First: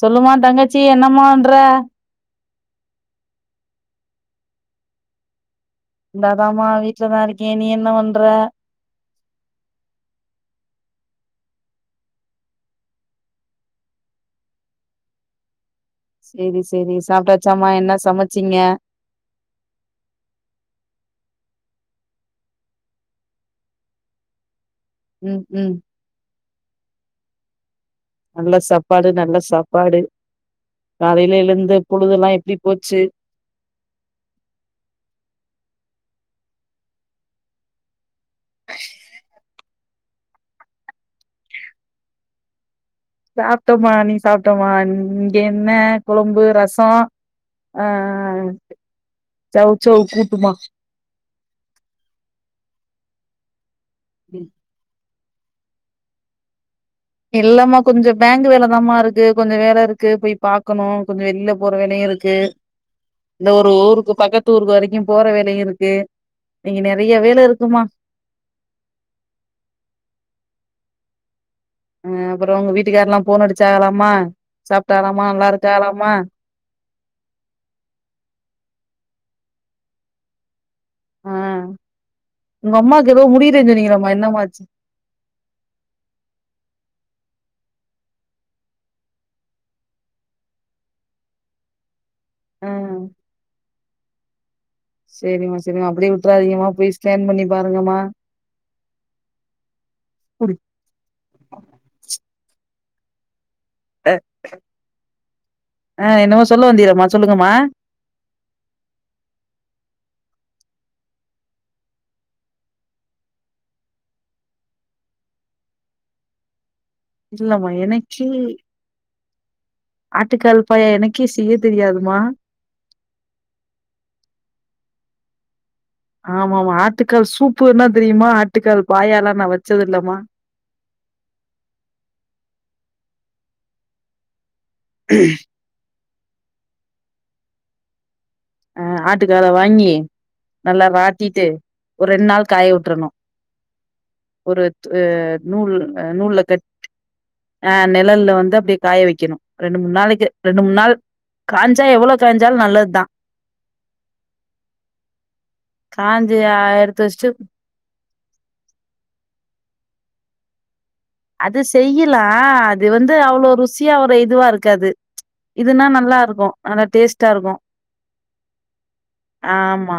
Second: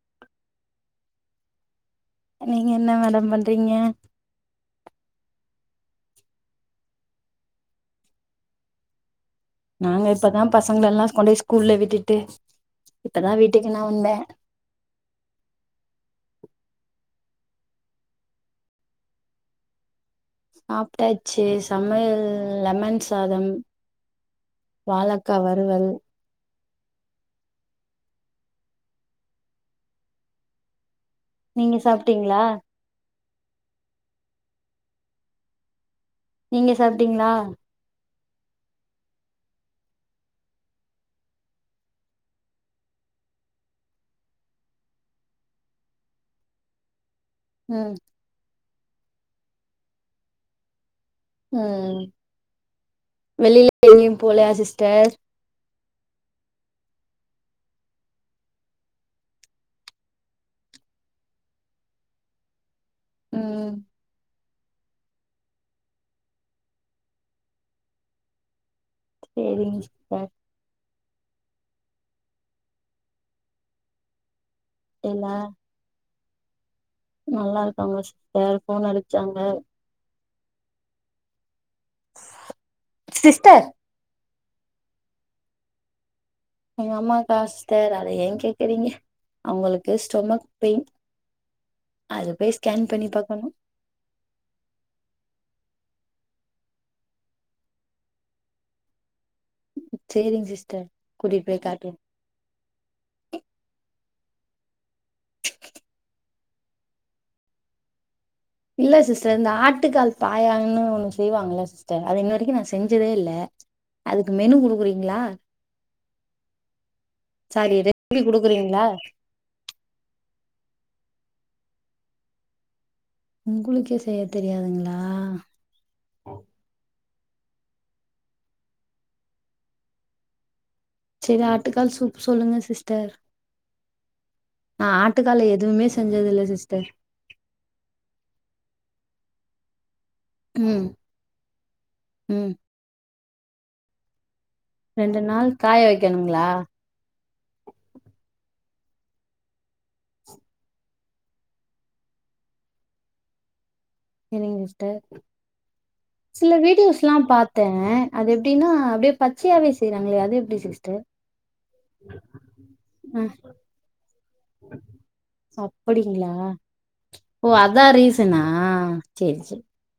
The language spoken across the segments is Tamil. சொல்லுமா தடங்கச்சி என்னம்மன்றற நீங்க என்ன மேடம் பண்றீங்க இந்தாதமா வீட்டுலதான் இருக்கேன் நீ என்ன பண்ற நாங்க இப்பதான் பசங்கள எல்லாம் கொண்டு போய் ஸ்கூல்ல விட்டுட்டு இப்ப தான் வீட்டுக்கு நான் வந்தேன் [unintelligible] சரி சரி சாப்பிட்டாச்சாமா என்ன சமைச்சிங்க சாப்பிட்டாச்சு சமையல் லெமன் சாதம் வாாலக்கா ம் ம் வருவல் நல்ல சாப்பாடு நல்ல சாப்பாடு காலையில நீங்க எழுந்த பொழுதெ எல்லாம் சாப்ட்டீங்களா எப்படி போச்சு நீங்க சாப்ப்டீங்களா சாப்பிட்டோமா நீ சாப்பிட்டோமா நீங்க எண்ணெய் குழம்பு ரசம் ம் ஆஹ் சச்ச கட்டமா உஹம் வெளில எும் போலையா சிஸ்டர் இல்லமா கொஞ்சோ பேங்க் வேலதாமா இருக்கு கொஞ்சோ வேல இருக்கு போய் பாக்கணு கொஞ்சோ வெளில போற வேலையு இருக்கு இந்த ஒரு ம் ஊருக்கு பக்கத் தூருக்கு வரைக்கு போற வேலையு இருக்கு இங்க நிறைய வேல இருக்குமா சேரிங்க சிஸ்டர் அ அப்புறோ உங்க வீட்டுக்கார எல்லா ஃபோன் அடிச்சாறாமா சாப்ட்டாறாமா எல்லா நல்லா இருக்காறாமா நல்லா இருக்காங்க சிஸ்டர் ஃபோன் அடிச்சாங்க ஆ உங்க அம்மாக்கு ஏதோ முடியலே சிஸ்டர் சொன்னீங்கள அம்மா என்னமா ஆச்சு எங்க அம்மாக்கா சிஸ்டர் அத ஏ கேக்குறீங்க அவங்களுக்கு ஸ்டொமக் பெயின் அது போய் ஆ ஸ்கேன் பண்ணி பாக்கணு செரிம்மா செரிம்மா அப்டியே விட்ராதீங்கமா போய் ஸ்கேன் பண்ணி பாருங்கம்மா சேரிங்க குடு சிஸ்டர் கூட்டிட்டு போய் காட்றே அ ஆ என்னமோ சொல்ல வந்தீங்ளேமா சொல்லுங்கமா இல்ல சிஸ்டர் இந்த ஆட்டுக்கால் பாயான்னனு ஒன்னு செய்வாங்கல்ல சிஸ்டர் அது இன்ன வரைக்கு நா செஞ்சதே இல்ல அதுக்கு மெனு கொடுக்குறீங்களா [unintelligible] [inaudible] இல்லமா ரெசிபி எனக்கே குடுக்குறீங்களா ஆட்டுக்கால் பாயா எனக்கே செய்ய தெரியாதுமா உங்களுக்கே செய்ய தெரியாதுங்களா ஆமா ஆமா ஆட்டுக்கால் சூப்புனா தெரியுமா ஆட்டுக்கால் பாயாலா நா வெச்சது இல்லமா சேரி ஆட்டுக்கால் சூப்பு சொல்லுங்க சிஸ்டர் நா ஆட்டுக்கால்ல எதுவுமே செஞ்சது இல்ல சிஸ்டர் ஆ ஆட்டுக்கால வாங்கி ம் நல்லா வாட்டிட்டு ஒரு ரெண் நாள் ம் காய விட்றணு ஒரு அ ரெண்டு நாள் நூல் காய நூல்ல வைக்கணுங்களா கட் ஆ நிழல்ல வந்து அப்டி காய வைக்கணு ரெண்டு மூண் நாளைக்கு ரெண்டு மூண் நாள் காயஞ்சா எவ்வளோ காயஞ்சாலு நல்லது தா சேரிங்க சிஸ்டர் காஞ்சி சில எடுத்து வீடியோஸ்லா வச்சுட்டு பாத்தே அது எப்டின்னா அப்டியே பச்சையாவே செய்றாங்களே அது எப்டி சிஸ்டர் அது செய்யுலா அது வந்து ஆ அவ்ளோ ருசியா ஒரு இதுவா இருக்காது இதுன்னா நல்லா அப்படிங்களா இருக்கு நல்ல டேஸ்டா ஓ இருக்கு அதா ரீசனா சேரி சேரி ஆமா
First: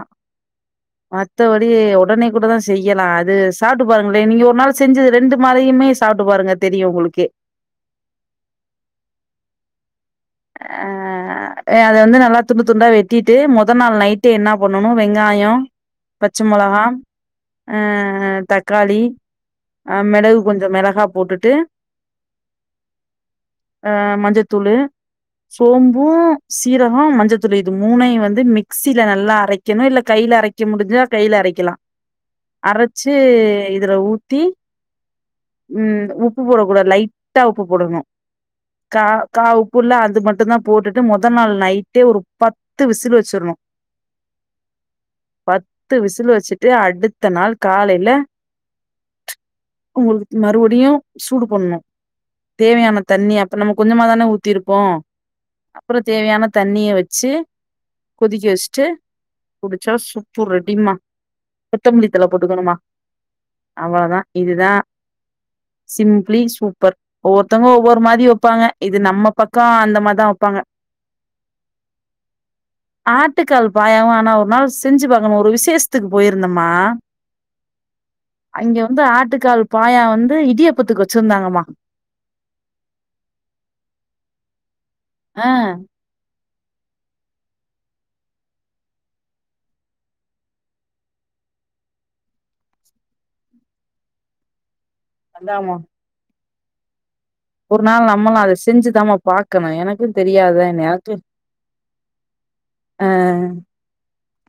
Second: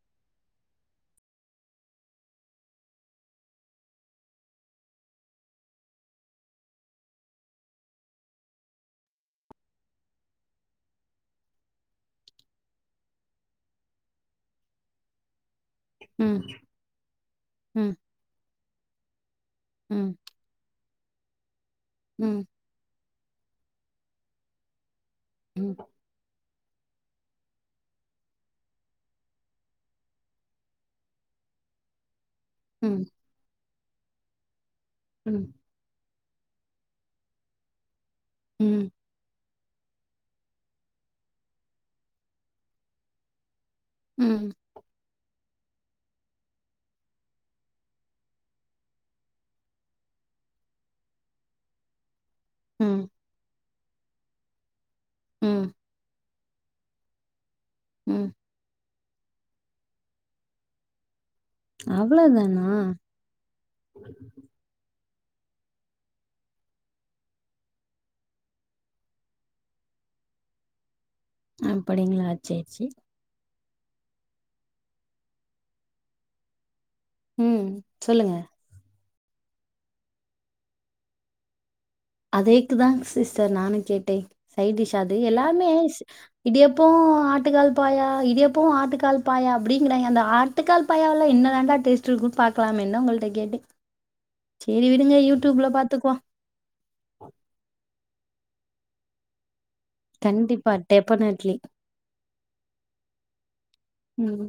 மத்தபடி ஒடனே கூட தா செய்யலா அது சாப்ட்டு பாருங்களே நீங்க ஒரு நாள் செஞ்சது ரெண்டு மாரியு மே சாப்ட்டு பாருங்க தெரியு உங்களுக்கு ஆ அ அத வந்து நல்லா துண்டு துண்டா வெட்டிட்டு மொதல் நாள் நைட்டே என்னா பண்ணணு வெங்காயோ பச்ச ம், மொளகா அ ம், தக்காளி அ ம், மிளகு கொஞ்சோ மெளகா போட்டுட்டு ம் அ மஞ்சத்தூளு ம், சோம்பு சீரகோ மஞ்ச தூளு இது மூணையு வந்து மிக்சில நல்லா அரைக்கணு இல்ல கையில அரைக்க முடிஞ்சா கையில அரைக் க்குலா ம், அரச்சு இதுல ஊத்தி ம், ம் உப் பு போடக்கூடாது லைட்டா உப்பு போடணு ம், கா கா உப் புல்ல அது மட்டு தா போட்டுட்டு மொத நாள் நைட்டு ஒரு பத்து விசில் வெச்சிற்ணு ம் பத்து விசில் வச்சுட்டு அடுத்த நாள் காலையில உங்களுக்கு மறுபடியு சூடு பண்ணு தேவையான ம், தண்ணி அப்பறோ நம்ம கொஞ்சமா தானே ஊத்திருப்போ ம், அப்புறோ தேவையான தண்ணிய வச்சு ம். கொதிக்கி வச்ட்டு குடிச்சா சுப்பு ரெடிம்மா கொத்தமல்லித்தல அவ்வளோதானா? போட்டுக்கணுமா அவ்வளதா இதுதா சிம்ப்ளி சூப்பர் ஒவ்வொருத்தவங்க ஒவ்வொரு மாரி வெப்பாங்க இது நம்ம பக்க அந்த மாரிதா வெப்பாங்க அப்படிங்களா சேச்சி ஆட்டுகால் பாயவும் ஆனா ஒரு நாள் செஞ்சு பாக்கணும் ஒரு விசேஷத்துக்கு போயிருந்தம்மா ம். சொல்லுங்க. அங்க வந்து ஆட்டுக்கால் பாயா வந்து இடியப்பத்துக்கு வச்சிருந்தாங்கம்மா அதேக்குதான் சிஸ்டர் நானும் கேட்டேன் சைடிஷ் அது ஆ எல்லாமே இடியப்போம் ஆட்டு கால் பாயா இடியப்பம் ஆட்டு கால் பாயா அப்படிங்கறாங்க அந்த ஆட்டுக்கால் பாயாவல்ல என்ன தாண்டா டேஸ்ட் குட் பாலாம் என் உங்கள்கிட்ட கேட்டு சேரி விடுங்க யூடியூப்ல அதாமா பாத்துப்போம் ஒரு நாள் நம்மளும் அதை செஞ்சுதாம பா க்கணும் எனக்கும் தெரியாத கண்டிப்பா, எனக்கு டெஃபனட்லி. ஆஹ் உம்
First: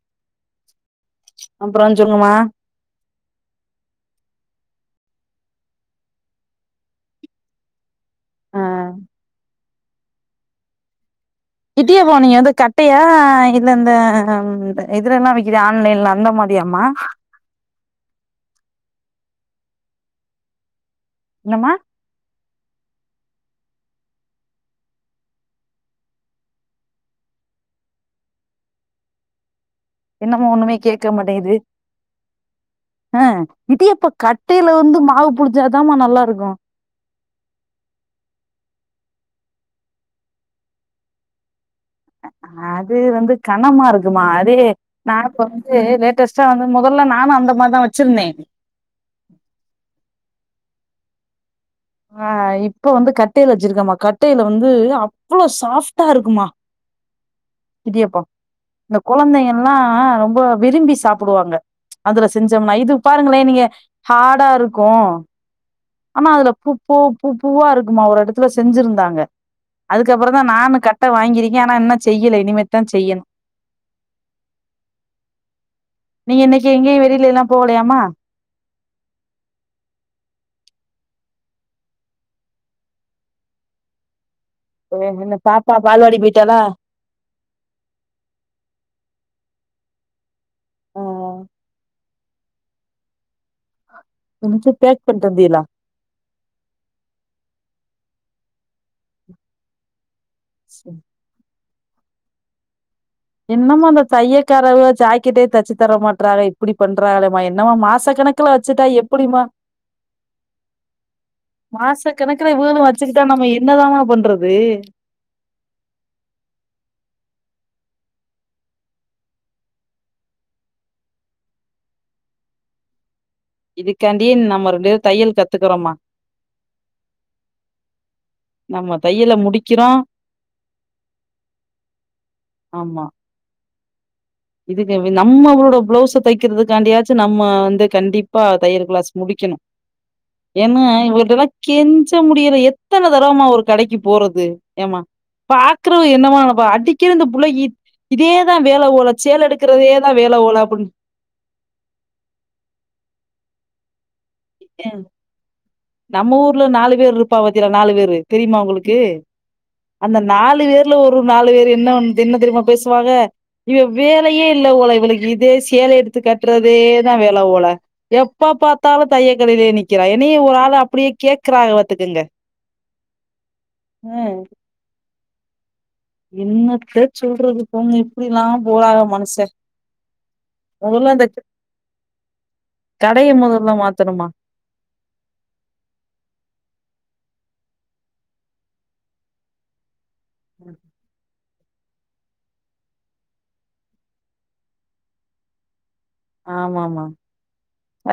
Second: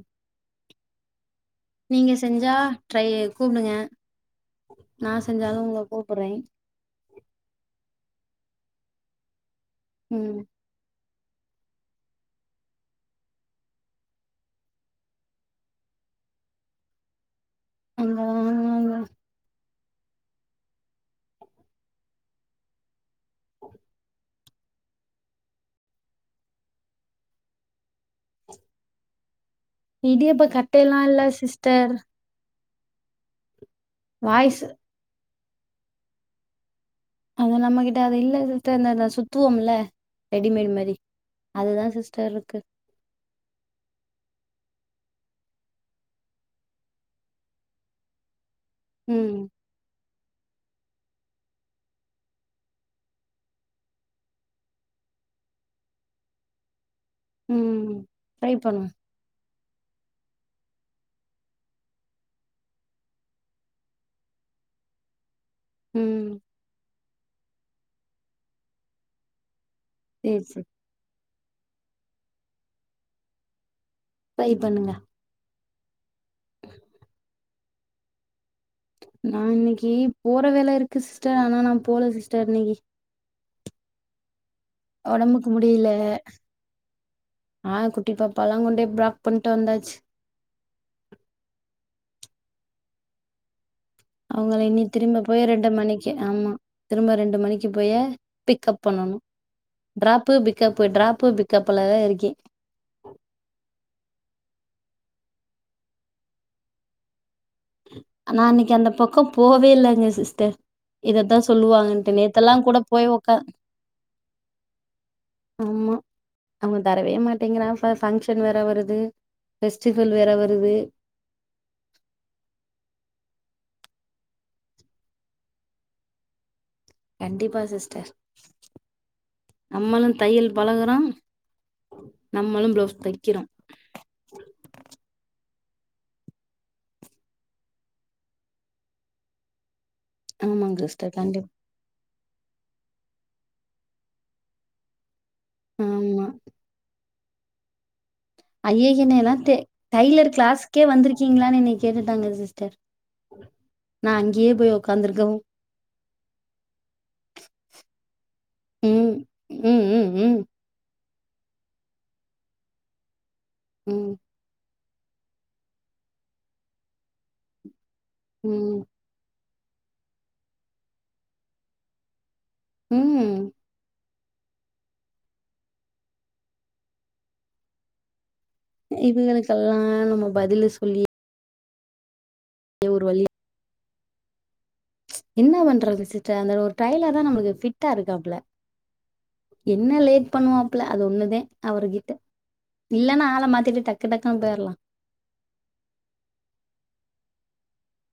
அப்றோ நீங்க சொல்லுங்கமா செஞ்சா ட்ரை கூப்பிடுங்க ந செஞ்சாலும் உங்களை கூப்பறேன் ஆஹ் உம் இடியாப்பம் நீங்க வந்து கட்டையா இல்ல இந்த இதுல எல்லாம் வக்கிற ஆன்லைன்ல அந்த மாதிரி யாம ஆமாங்க என்னம்மா இடியாப்ப என்னம ஒண்ணுமே கட்டைல்லா கேட்க இல்ல மாட்டேங்குது சிஸ்டர் ஆஹ் இடியாப்ப வாய்ஸ் கட்டைல வந்து மாவு புளிஞ்ஞாதாம நல்லா இருக்கு அது நம்மகிட்ட அது இல்லதத்த இந்த அது சுத்துவோம்ல ரெடிமேட் மாரி அதுதா சிஸ்டர் இருக்கு அது வந்து கனமா இருக்குமா அது நா இப்ப வந்து லேட்டஸ்ட்டா வந்து முதல்ல நானு அந்த மாரிதான் வச்சிருந்தே ம் ஆஹ் இப்ப வந்து கட்டைல வச்சிருக்கம கட்டைல வந்து அவ்ளோ சாஃப்ட்டா இருக்குமா ம் இடியாப்போ ட்ரை பண்ணுவோ இந்த கொழந்தைங்கல்லா ரொம்ப விரும்பி சாப்டுவாங்க அதுல செஞ்சோம்னா இது பாருங்களே நீங்க ஹார்டா இருக்கு ஆனா ம் அதுல பூப் பூ பூ பூவா இருக்குமா ஒரு இடத்துல செஞ்சிருந்தாங்க அதுக்கப்புறோ தா சேரி சேரி நானு கட்ட வாங்கிருக்கே ஆனா இன்னு செய்யல இனிமேத்தா செய்யணு ட்ரை பண்ணுங்க நீங்க இன்னைக்கு எங்கேயு வெளிலைலா போகலையாமா நான் இன்னைக்கு போற வேலை இருக்கு சிஸ்டர் ஆனா நா போல சிஸ்டர் இன்னைக்கு என்ன ஒடம்புக்கு பாப்பா முடியில பால்வாடி போயிட்டாலா ஆ குட்டிப்பால கொண்டேப்ர போட்டு வந்தாஜு ஆ அவங்கள இன்னைக்கு இனி பேக் திரும்ப பண்ணிட்டு போய் வந்தீகளா ரெண்டு மணிக்கு ஆமா திரும்ப ரெண்டு மணிக்கு இப்பய பிக் அப் பண்ணணு டிராபு பிக்கப் டிராபு பிக் கப்ல தா இருக்கே இன்னுமு அந்த தையக்காரவுக ஜாக்கிட்டே தெச்சு தர மாட்றாக இப்படி பண்றாகலே மா என்னமா மாச நா கணக்குல அன்னைக்கு வச்சுட்டா அந்த பக்கம் எப்புடிமா போவே இல்லங்க சிஸ்டர் இதத்தா மாச சொல்லுவாங்கன்ட்டு கணக்குல நேத்தெல்லா கூட இவ்ளுகளு போய் வச்சுக்கிட்டா உக்கா நாம என்னதாமா பண்றது ஆமா அவுங்க தரவே மாட்டேங்றா அ ஃபங்க்ஷன் வேற வருது ஃபெஸ்டிவல் வேற வருது இதுக்காண்டியே நம்ம ரண்டு பேரு தையல் கத்துக்கறொமா கண்டிப்பா சிஸ்டர் நம்ம தையல முடிக்கிறோ நம்மளு தையல் பழகறம் நம்மளு ப்ளவுஸ் தெக்கறோ இதுக்கவே நம்மளோட பிளவுஸ்ஸ தைக்கறதுக்காண்டியாச்சு நம்ம வந்து கண்டிப்பா தையல் கிளாஸ் முடிக்கணு ஆமாங்க ஏங்க சிஸ்டர் இவுங்கட்டலா கண்டிப் கென் சு முடியல எத்தன தரமா ஒரு கடைக்கு போறது ஏமா பாக்கிறவ ஆமா என்னமா நெனப்பா அடி கீருந்த புள்ளைக்கித் இதேதா வேல போல எலா தெ டைலர் க்ளாஸ்கே வந்திருக்கீங்களான் என்ன கேட்டுட்டாங்க சிஸ்டர் இ போய் அப்டின்னு ஒக்காந்திருக்கவு நம்ம ஊர்ல நாலு பேர் இருப்பா பாத்திகளா நாலு பேரு தெரியுமா உங்குளுக்கு ம் ம் ம் அந்த ம் நாலு வேர்ல ஒர் உ நாலு பேர் என்ன வந் என்ன தெரியுமா பேசுவாக இவ் ம் வேலையே இல்ல போல உனக் இதே சேல எடுத்து கட்டுறதே தா வேல போல எப்ப ம் பாத்தாலு தே கடையிலே நிக்கிறா என்னய ஒரு ஆள் அப்டியே கேக்குறாங்க பாத்துக்குங்க ம் அ என்னத்த சொல்றது போங்க எப்டிலாம் போகாத மனுச இவங்களுக்கெல்லா நம்ம பதிலு சொல்லியே மொதல்ல அந்த ஒரு வழி கடைய மொதல்ல மாத்தணுமா என்ன பண்றது சிடர் அந்த ஒரு டைலர் தா நம்ளுக்கு ஃபிட்டாருக்காப்ல என்ன லேட் பண்ணுவாப்புல அது ஒண்ணுதே அவரு கிட்ட இல்லனா ஆள மாத்திட்டு டக்கு டக்குன் போயிர்லா ஆமாமா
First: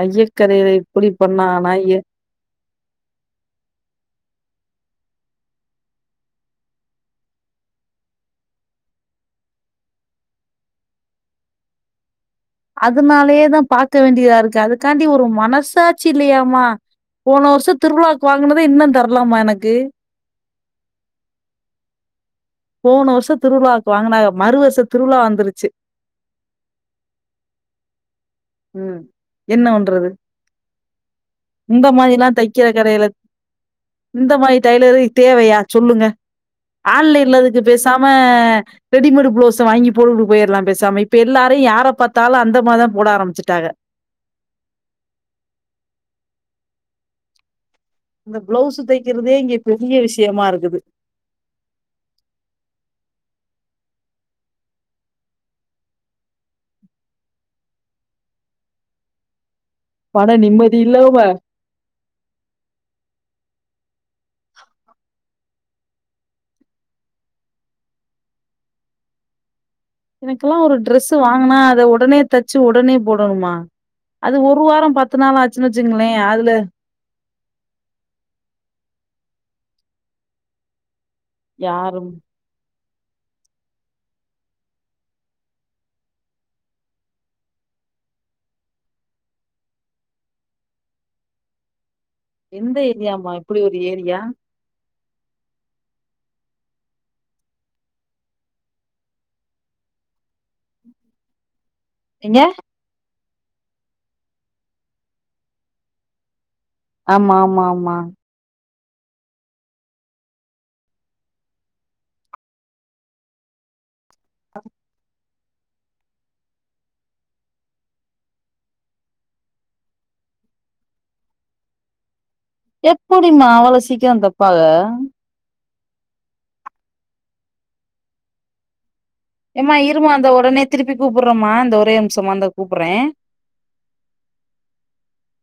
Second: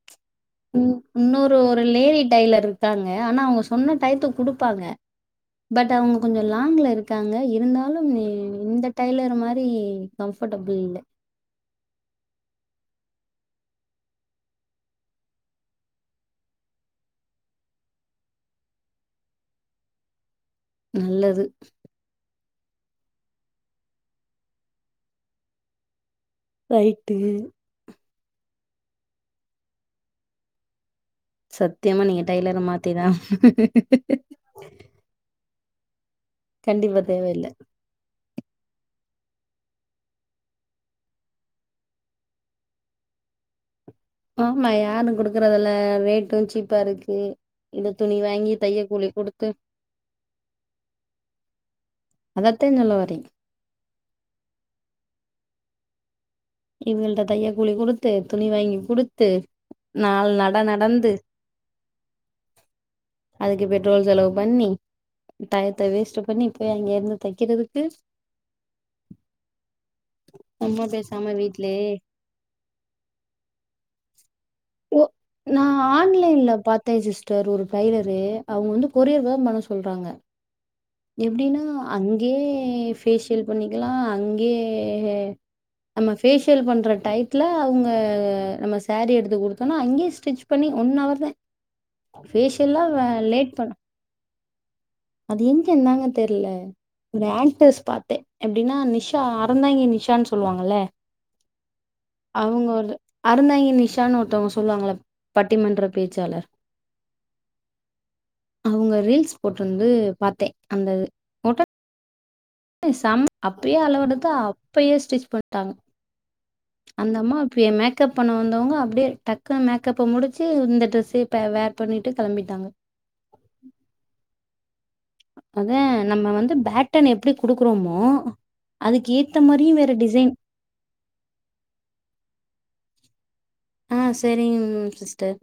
ஐஜக் ம் உன்னொரு ஒரு லேடி டைலர் இருக்காங்க ஆனா அவுங்க சொன்ன டயத்து குடுப்பாங்க பட் அவங்க கொஞ்ச லாங்ல இருக்காங்க இருந்தாலு நீ இந்த டைலர் மாரி கம்ஃப ஃபடபுள் இல்ல [inaudible] அதுனாலயே தான் பார்க்க வேண்டியதா இருக்கு அதுக்காண்டி ஒரு மனசாச்சி இல்லையாமா போன வருஷம் திருவிழாவுக்கு வாங்கினத இன்னும் தரலாமா எனக்கு நல்லது போன வருஷம் திருவிழாக்கு வாங்குனாக மறு வருஷம் திருவிழா வந்துருச்சு ரைட்டு உம் என்ன பண்றது இந்த சத்தியமா நீங்க மாதிரிலாம் டைலரை தைக்கிற கடையில மாத்திதான் இந்த மாதிரி டெய்லரு தேவையா சொல்லுங்க கண்டிப்பா ஆன்லைன்ல தேவையில்லை அதுக்கு பேசாம ரெடிமேடு் ப்ளோஸ் வாங்கி போட்டுட்டு போயிடலாம் பேசாம இப்ப எல்லாரு யார பார்த்தாலும் அந்த மாதி தான் போட ஆரம்பிச்சு வச்சுட்டாங்க ஆமா யாரும் குடுக்குறதுல்ல ரேட்டும் சீப்பா இருக்கு இந்த துணி வாங்கி பிளவுஸ் தைய கூலி தைக்கிறதே குடுத்து இங்க பெரிய விஷயமா இருக்குது அதத்தா சொல்ல வரேன் இவங்கள்ட்ட தைய கூலி குடுத்து துணி வாங்கி குடுத்து நாள் மன நட நிம்மதி நடந்து இல்லாம அதுக்கு பெட்ரோ ரோல்ஸ் செலவு பண்ணி டயத்த வேஸ்ட் பண்ணி போய் அங்க இருந்து தைக்கிறதுக்கு [inaudible] எனக்கெல்லா ஒரு நம்ம டிரெஸ் பேசாம வாங்கினா அத வீட்லயே உடனே தச்சு உடனே போடணுமா அது ஒரு வாரம் ஓ பத்து நாள் நா ஆச்சுன்னு வச்சுங்களேன் ஆன்லைன்ல அதுல பாத்தே ஒரு டைலரு அவங்க வந்து கொரியர் தா பண்ண சொல்றாங்க எப்படின்னா யாரும் அங்கேயே பேஷியல் பண்ணிக்கலா அங்கேயே நம்ம பேஷியல் பண்ற டைத்ல அவங்க நம்ம சாரி எடுத்து கொடுத்தோம்னா அங்கேயே ஸ்டிச் பண்ணி ஒன் அவர் தான் எந்த பேஷியல்லா ஏரியாமா லேட் இப்படி பண் ஒரு ஏரியா அது எங்கன்னுந்தாங்க தெரில ஒரு ஆக்டர்ஸ் பாத்தேன் எப்படின்னா நிஷா அறந்தாங்கி நிஷான்னு சொல்லுவாங்கல்ல எங்க அவங்க ஒரு அறந்தாங்கி நிஷான்னு ஒருத்தவங்க சொல்லுவாங்கள பட்டிமன்ற பேச்சாளர் ஆமா ஆமா ஆமா அவங்க ரீல்ஸ் போட்ருந்து பாத்தேன் அந்த செம்ம அப்பயே அளவுடுத்து அப்பயே ஸ்டிச் பண்ட்டாங்க [inaudible] அந்த அம்மா இப்ப மேக்கப் பண்ண வந்தவங்க அப்படியே டக்குனு மேக்கப்ப முடிச்சு இந்த டிரெஸ்ஸயே வேர் பண்ணிட்டு கெளம்பிட்டாங்க எப்படிமா அவளசீக்கிறந்தப்பாக அதான் நம்ம வந்து பேட்டன் எப்படி குடுக்குறோமோ அதுக்கு ஏத்த மாரியு ஏமா வேற இருமா அந்த டிசைன் உடனே திருப்பி கூப்டுறோமா அந்த ஒரே நிம்ஷமா அந்த கூப்றேன் ஆ சரிங் சிஸ்டர்